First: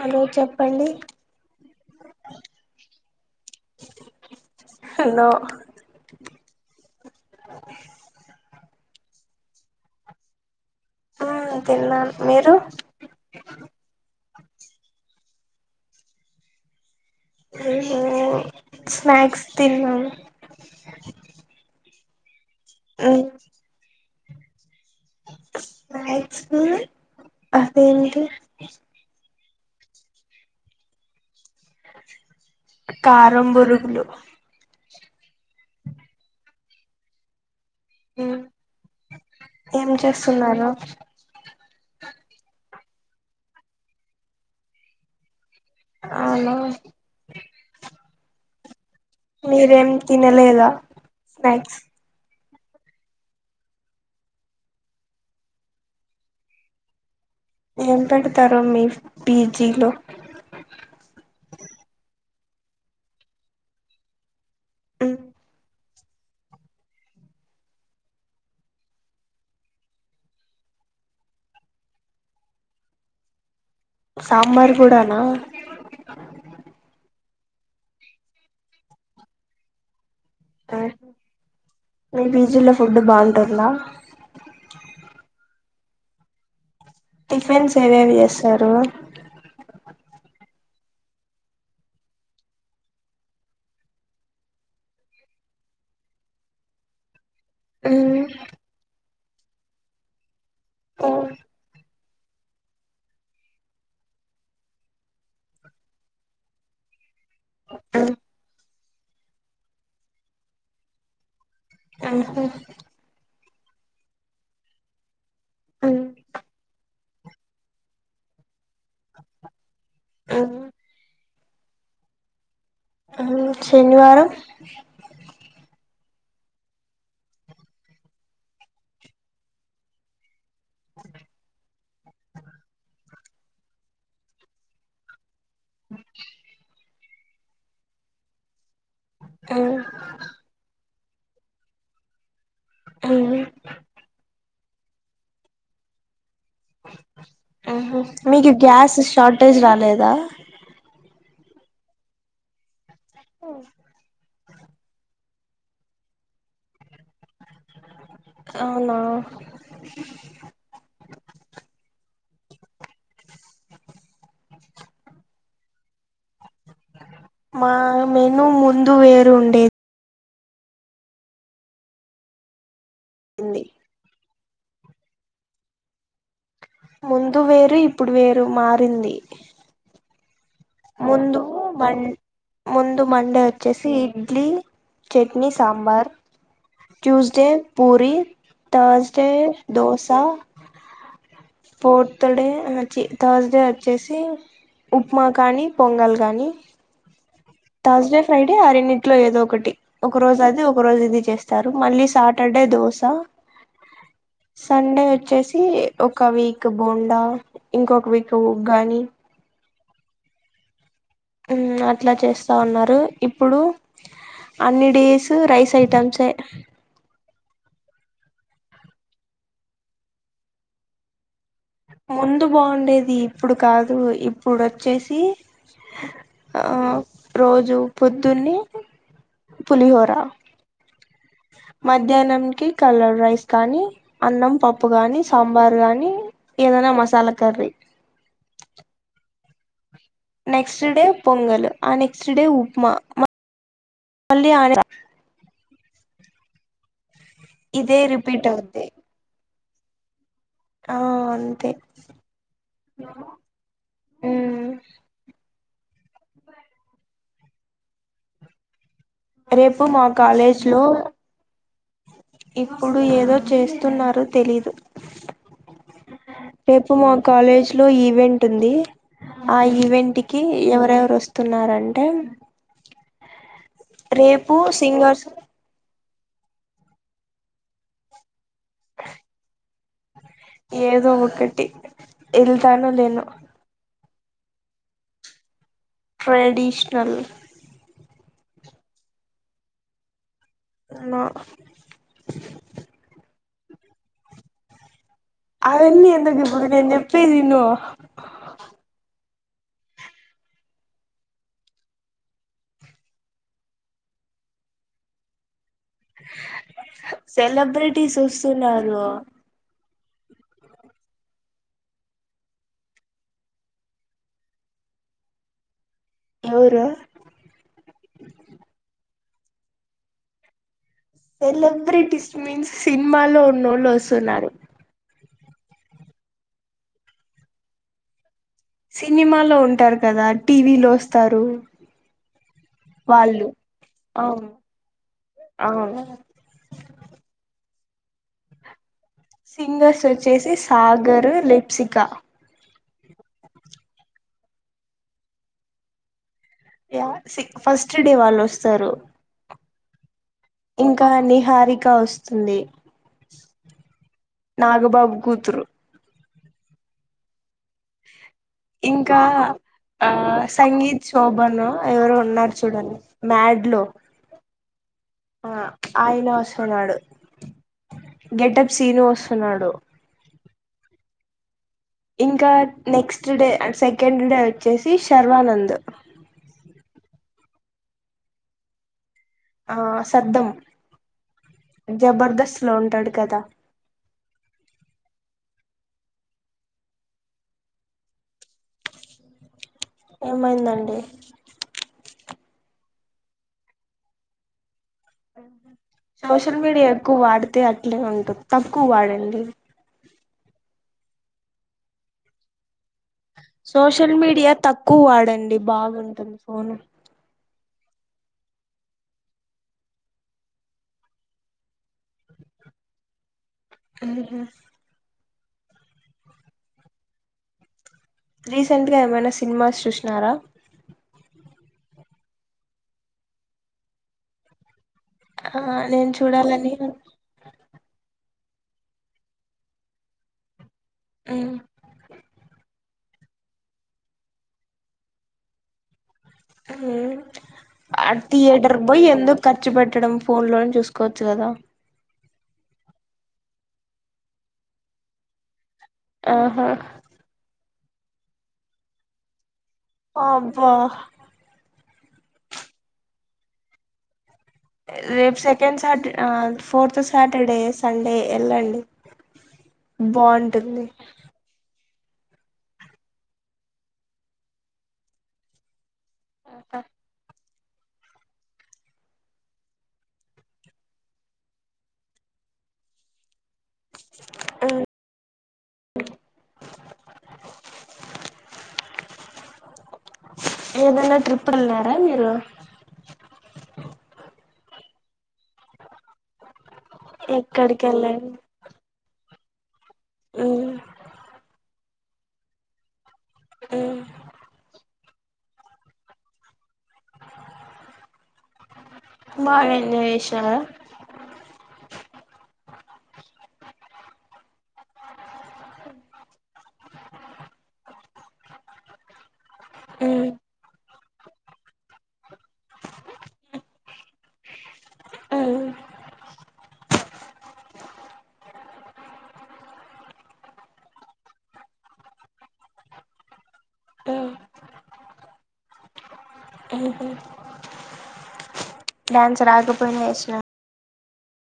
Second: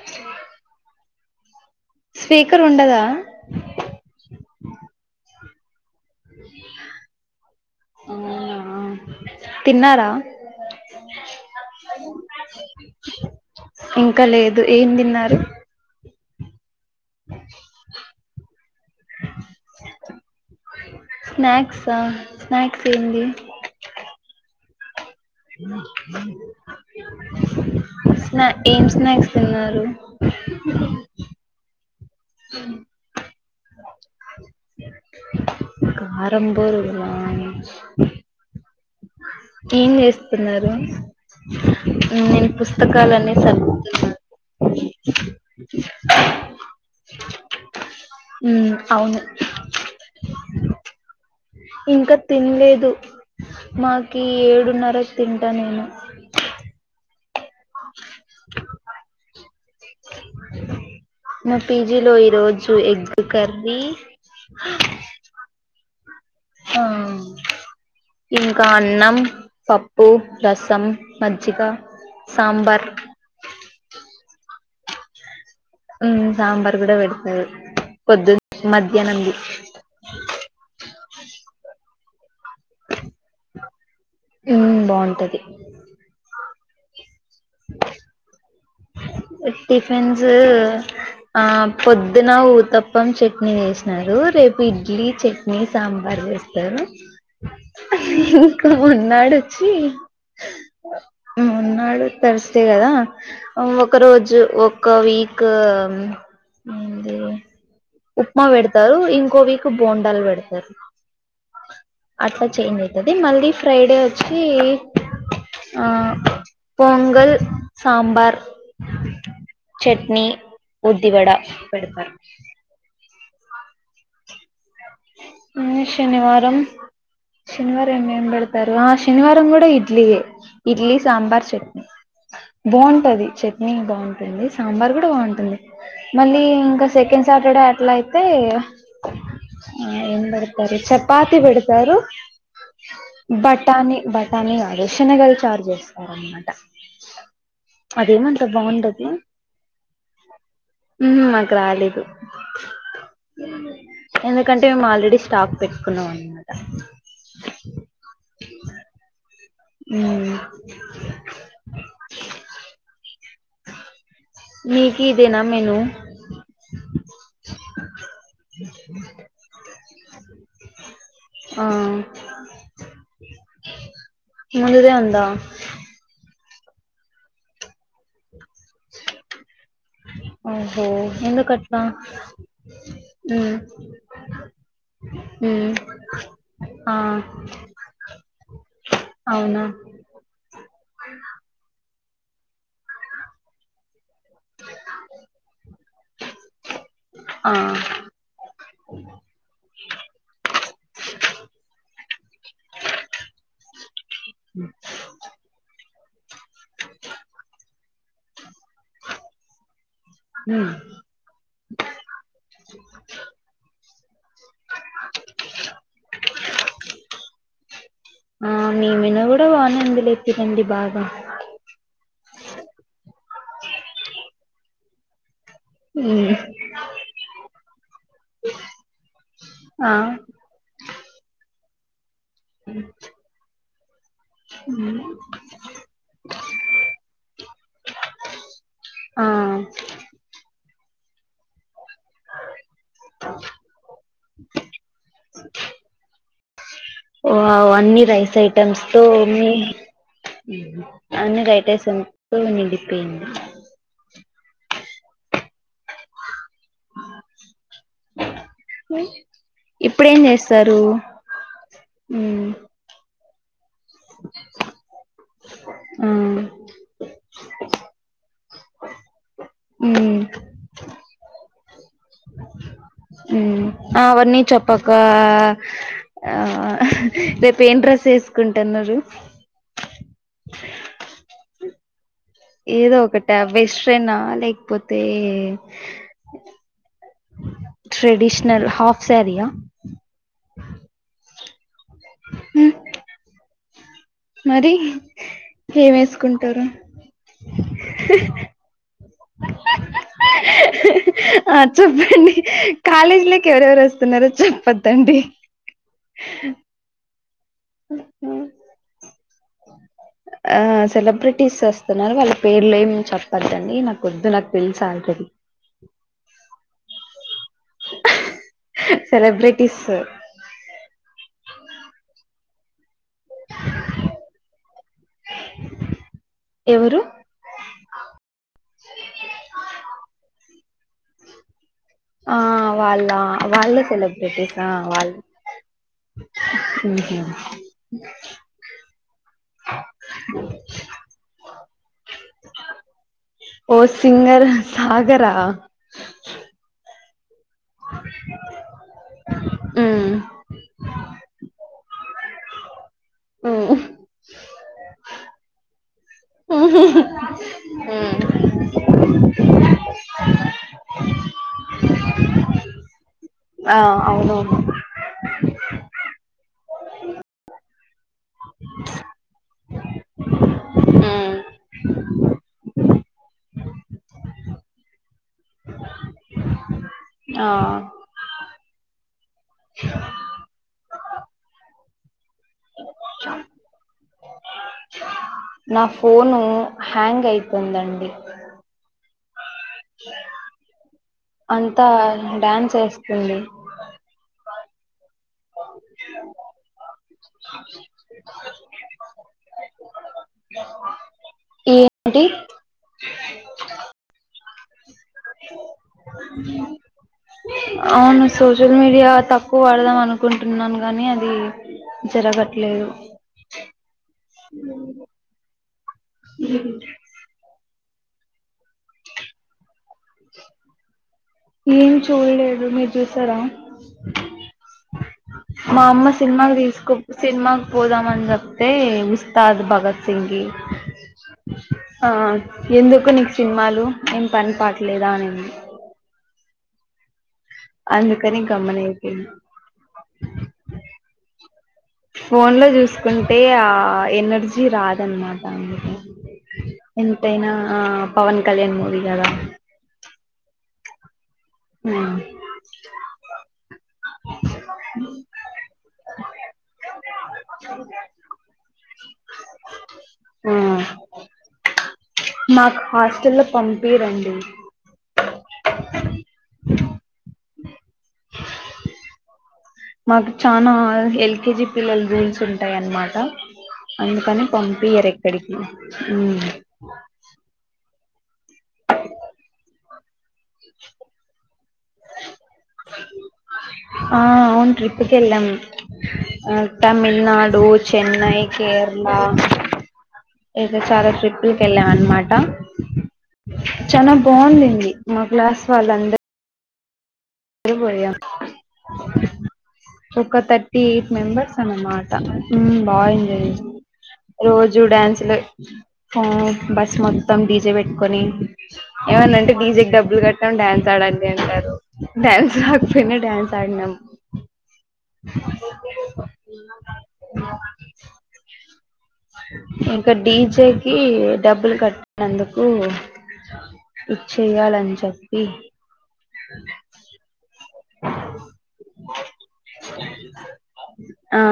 Hello చెప్పండి speaker ఉండదా hello అవునా తిన్నారా ఆ తిన్నాను మీరు ఇంకా లేదు ఏం తిన్నారు హుహు స్నాక్స్ తిన్నాం త స్నాక్స్ మ్మ్ ఏంది స్నాక్స్ అదేంటి ఏం స్నాక్స్ తిన్నారు కారం బొరుగులు కారం బోరుగులా మ్మ్ ఏం జేస్తున్నారు నేను పుస్తకాలన్నీ సర్దుతున్నాను అవునా హ్మ్ మీరేం తినలేద స్నాక్స్ ఇంకా తినలేదు మాకి ఏడున్నరకి తింట నేను ఏం పెడతారు మీ పీజీలో చూడు ఎగ్ కర్రి హ్మ్ ఆ ఇంకా అన్నం పప్పు రసం మజ్జిగ సాంబార్ సాంబార్ కూడ నా హ్మ్ సాంబార్ కూడా పెడతారు పొద్దున మధ్యాహ్నం ది ఎది జిలో ఫుడ్ బావుటుంద ఉమ్ బాగుంటది టిఫన్స్ ఏవేవి చేస్తారు టిఫిన్స్ ఆ పొద్దున ఊతప్పం చట్నీ వేసినారు రేపు ఇడ్లీ చట్నీ సాంబార్ వేస్తారు మ్మ్ ఇంకా మరున్నాడు వచ్చి మ్మ్ ఊ మన్నాడు తర్స్ డే కదా అవ్వు క్క రోజు ఒక్క వీక్ మ్ ది ఉప్మా పెడతారు ఇంకో వీక్ బోండాలు పెడతారు అట్లా మ్మ్ చేంజ్ ఐతాయి ది మళ్ళీ ఫ్రైడే వచ్చి ఆ మ్మ్ పొంగల్ సాంబార్ చట్నీ మ్మ్ ఉద్దివడ పెడతారు శనివారం ఊ శనివారం శనివారం ఏమేం పెడతారు ఆ శనివారం కూడా ఇడ్లీయే ఇడ్లీ సాంబార్ చట్నీ బావుంటది చట్నీ బావుంటుంది సాంబార్ కూడా బావుంటుంది మళ్ళీ ఇంకా సెకండ్ సాటర్డే అట్లా అయితే ఆ ఏం పెడతారు చపాతి పెడతారు బఠానీ బఠానీ కాదు షనగలు చారు చేస్తారు అనమాట మీకు గ్యాస్ షార్టేజ్ రాలేదా ఊ మాకు రాలేదు ఎందుకంటే మా ఆల్రెడీ స్టాక్ పెట్టుకున్నాం అనమాట అవునా ఊ మీకీదినం మేలు వేరుండే ఆ నీ మీదే ఉందా ముందు వేరు ఇప్పుడు వేర్ డు మారింది ఓహో ముందు ఎందుకట్లా మం ముందు మండే ఉమ్ వచ్చేసి ఇడ్లీ చట్నీ ఉమ్ సాంబార్ ఆ ట్యూస్డే పూరి థర్స్డే అవునా దోస ఫోర్త్ డే అహ ఛీ థర్స్ డే వచ్చేసి లే ఉప్మా కానీ పొంగల్ గానీ ఆ థర్స్ డే ఫ్రై డే ఆ రెండు డింట్లో ఏదో ఒకటి ఒక రోజు అది ఒక రోజు ఇది చేస్తారు మళ్ళీ సాటర్డే దోశ సండే వచ్చేసి ఒక వీక్ బోండా ఇంకొక వీక్ ఉగ్గాని హ్మ్ హ్మ్ అట్లా చేస్తా ఉన్నారు ఇప్పుడు అన్ని డేసు రైస్ ఐటమ్సే అందులో తినండి బాగా ముందు బాగుండేది ఇప్పుడు కాదు ఇప్పుడొచ్చేసి ఉమ్ ఆ రోజు పొద్దున్నే ఆ పులిహోర మ మధ్యాహ్నం కి కలర్ రైస్ కానీ అన్నం పప్పు గానీ సాంబారు గానీ ఏదైనా మసాలా కర్రీ ఆ నెక్స్ట్ డే పొంగల్ ఆ నెక్స్ట్ డే ఉప్మా మళ్ళీ ఆ వావ్ ఇదే అన్ని రైస్ రిపీట్ ఐటెమ్స్ అవుద్ది తో మీ ఆ అన్నీ రైస్ అంతే ఐటమ్స్ తో నిండిపోయింది హ్మ్ ఉమ్, రేపు మా ఇప్పుడేం కాలేజ్ చేస్తారు లో ఉమ్ ఇప్పుడు ఏదో చేస్ తున్నారు తెలీదు ఆ రేపు మ కాలేజ్ లో ఈవెంట్ ఉంది ఆ ఉమ్ ఈవెంట్కిి ఎవరు ఎవర్ వస్తున్నారంటే ఉమ్ అవన్నీ రేపు చప్పకా సింగర్స్ ఆ హా రేపు ఏం డ్రస్ వేసుకుంటున్నారు టి ఏదో ఒకట వెస్ట్రన్ ఆ లేకపోతే ట్రెడిషనల్ ట్రెడిషనల్ హాఫ్ సారీయా న మరి ఏం అవన్నీ ఎందుకు వేసుకుంటారు ఇబ్బుదు నేన్ చెప్పేది ఇను ఆ చెప్పండి కాలేజ లోకి ఎవరెవరు వస్తున్నారో చెప్పద్దండి సెలబ్రిటీస్ వస్తున్నరు ఆ సెలబ్రిటీస్ వస్తున్నారు వాళ్ళ పేర్లు ఏం చెప్పద్దండి నా వద్దు నాకు తెలుస్ ఆల్రెడీ ఎవరు సెలబ్రిటీస్ సెలబ్రిటీస్ మీన్స్ సినిమాలో వునోళ్ళు వస్తున్నారు ఎవరు సినిమాలో ఉంటరు కదా టీవీలో వస్తారు ఆ వాళ్ళ వాళ్ళు వాళ్ళే అవును సెలబ్రిటీస ఆ వాళ్ళు అవును ఉహ్మ సింగర్స్ వచ్చేసి సాగర్ లిప్సిక ఓ సింగర్ సాగరా యా సి ఫస్ట్ డే వాళ్ళు వస్తరు హ్మ్ ఇంక నిహారిక వస్తుంది. హ్మ్ నాగబాబు కూతురు హ్మ్ హ్మ్ హు ఇంకా ఆ సంగీత్ శోభను ఎవరో ఉన్నారు చూడండి మ్యాడ్ ఆ లో అవునవును ఆ ఆయన వస్తున్నాడు, గెటప్ సీను వస్తున్నాడు. ఇంకా next day and second day వచ్చేసి శర్వానంద్ ఆ ఆ సద్దాం జబర్దస్ స్లో ఉంటాడు కదా నా ఫోను హ్యాంగ్ అయితుందండి. ఏమైందండి అంతా డ్యాన్స్ ఏస్తుంది. సోషల్ మీడియా ఎక్కువ వాడితే అట్లే ఉంటుంది తక్కువ వాడండి. ఏంటి సోషల్ మీడియా తక్ క్కువ వాడండి బాగుంటుంది ఫోను అవును సోషల్ మీడియా తక్కువ వాడదాం అనుకుంటున్నాను గాని అది జరగట్లేదు. మ్మ్ ఉ ఉ రీసెంట్గా ఏమైనా సినిమాస్ చూశినారా ఏమి చూడలేదు మీరు చూసారా ఆ మా అమ్మ నేను సినిమాకి చూడాలని తీసుకో సినిమాకి పోదాము అని చెప్ తే ఉస్తాద్ భగత్ సింగ్ కి మ్మ్ ఆ ఎందుకు నీకు సినిమాలు ఏం పని పాటలేదా అనింది హు ఆ అందుకని గమ్మన థియేటర్కి పోయి అయిపోయింది ఎందుకు ఖర్చు పెట్టడం ఫోన్ లోనే చూసుకోవచ్చు కదా ఫోన్ లో చూసుకుంటే ఆ ఎనర్జీ రాదన్నమాట అందు ఆహా ఎంతైనా ఆ పవన్ కళ్యాణ్ మూవీ కదా అబ్బా ఉ రెప్ సెకండ్స్ తాట్ ఆ ఫోర్త్ సాటర్డే సండే ఏళ్ళండి బాగుంటుంది మాక్ హాస్టల్ లో పంపిరండి ఉహు మాకు చానా ఎల్కేజి పిల్లల రూల్స్ ఉంటాయన్నమాట అందుకని మ్మ్ పంపియరు ఎక్కడికి ఏదన్నా ట్రిప్ ఎల్ అ మీరు ఆ అవును ట్రిప్కి వెళ్ళాం తమిళనాడు ఎక్కడికి వెళ్ళారు చెన్నై కేరళా ఉమ్ ఏద చాలా ట్రిపుల్ కెల్లం అన్ మాట ఉమ్ చాల బావున్నింది మా క్లాస్ వాళ్ళంద పోయాం బాగా ఎంజాయ్ ఒక చేసినారా థర్టీ ఎయిట్ మెంబర్స్ అన్నమాట ఊ బాగా ఎంజాయ్ చేస్ రోజూ డ్యాన్సు లే ఆ బస్ మొత్తం డీ జే పెట్టుకొని ఏమన్నంటే డీ జే కు డబులు ఉమ్ కట్టాం డాన్స్ ఆడాన్ అ అంటారు డన్స రకపోయినా డన్స్ ఆడినమ్ ఉమ్ ఇంక డీజేకి డబ్బులు కట్టినందుకు ఉమ్ ఇచ్చేయ్యాలని చెప్పి హూ డ్యాన్స్ రాకపోయినా ఏసినా ఆ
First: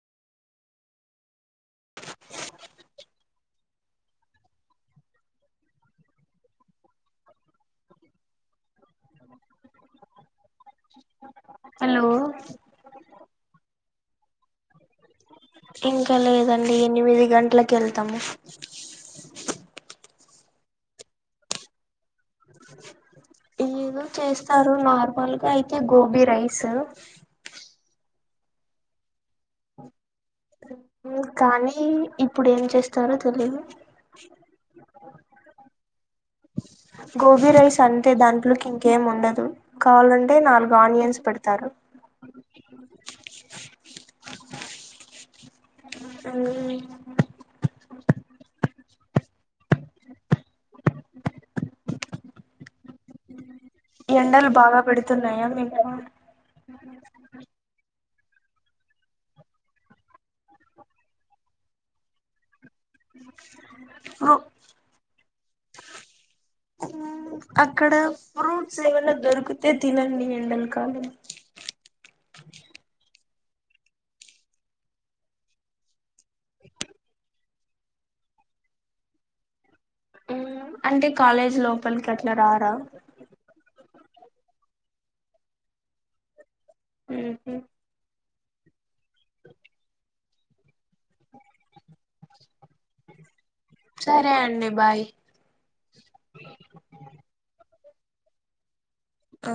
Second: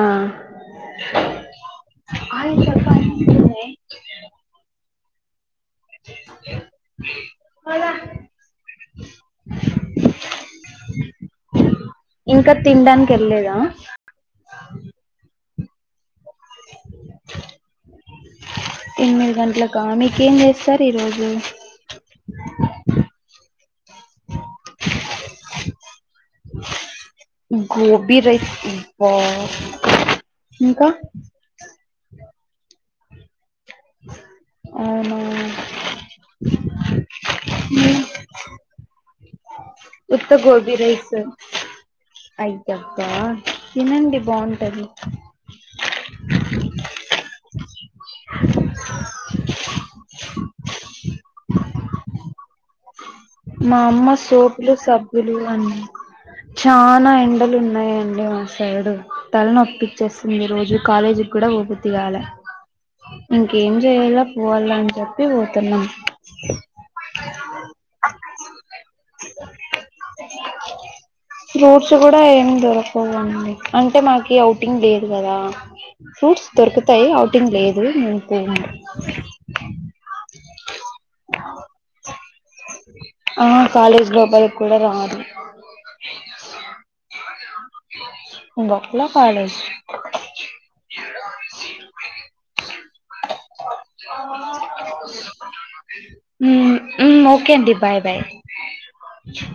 హలో ఇంకా తినడానికి ఎళ్లేదా ఇంగ్ తెలిదండి ఎనిమిది గంటలకి ఎళ్తాము ఎనిమిది గంటలకా మి ఏం చేస్తార్ ఈరోజు ఏదో చేస్తారు నార్మల్ గా అయితే గోబీ రైస్ గోబి రైస్ అబ్బా ఇంకా ఊ కానీ ఇప్పుడేం చేస్తారో తెలీదు అవునా గోబీ రైస్ అంతే దాంట్లోకి కేం ఉండదు ఉత్త కావాలంటే గోబి నాలుగు రైస్ ఆనియన్స్ పెడతారు టది అవును మా అమ్మ ఎండలు సోపులు బాగా సబ్బులు పెడుతున్నాయా అన్ని మీకు చానా ఎండలు ఉన్నాయని వా సైడ్ తల నోప్పించేస్తుంది రోజు కాలేజీక్కూడా పోబుద్ధి కాలే ఇంకేం చేయాల పోవాలా అని చెప్పి పోతున్నా అక్కడ ఫ్రూట్స్ ఏమైనా దొరికితే తినండి ఎండలకాలం ఫ్రూట్స్ కూడా ఏం దొరకవండి అంటే మాకి ఔటింగ్ లేదు కదా ఫ్రూట్స్ దొరుకుతాయి అ ఔట్టింగ్ లేదు నేను పోను ఉహ్ అంటే కాలేజ్ లోపలి కి అట ఇట్ల రారా లోపల్ కూడా రాదు ఉహ్ హు బక్లా పడస్ ఎడ్వాని చిడు సరే అండి బాయ్ ఉహ్ ఉమ్ ఓకే అండి బాయ్ బాయ్ ఆ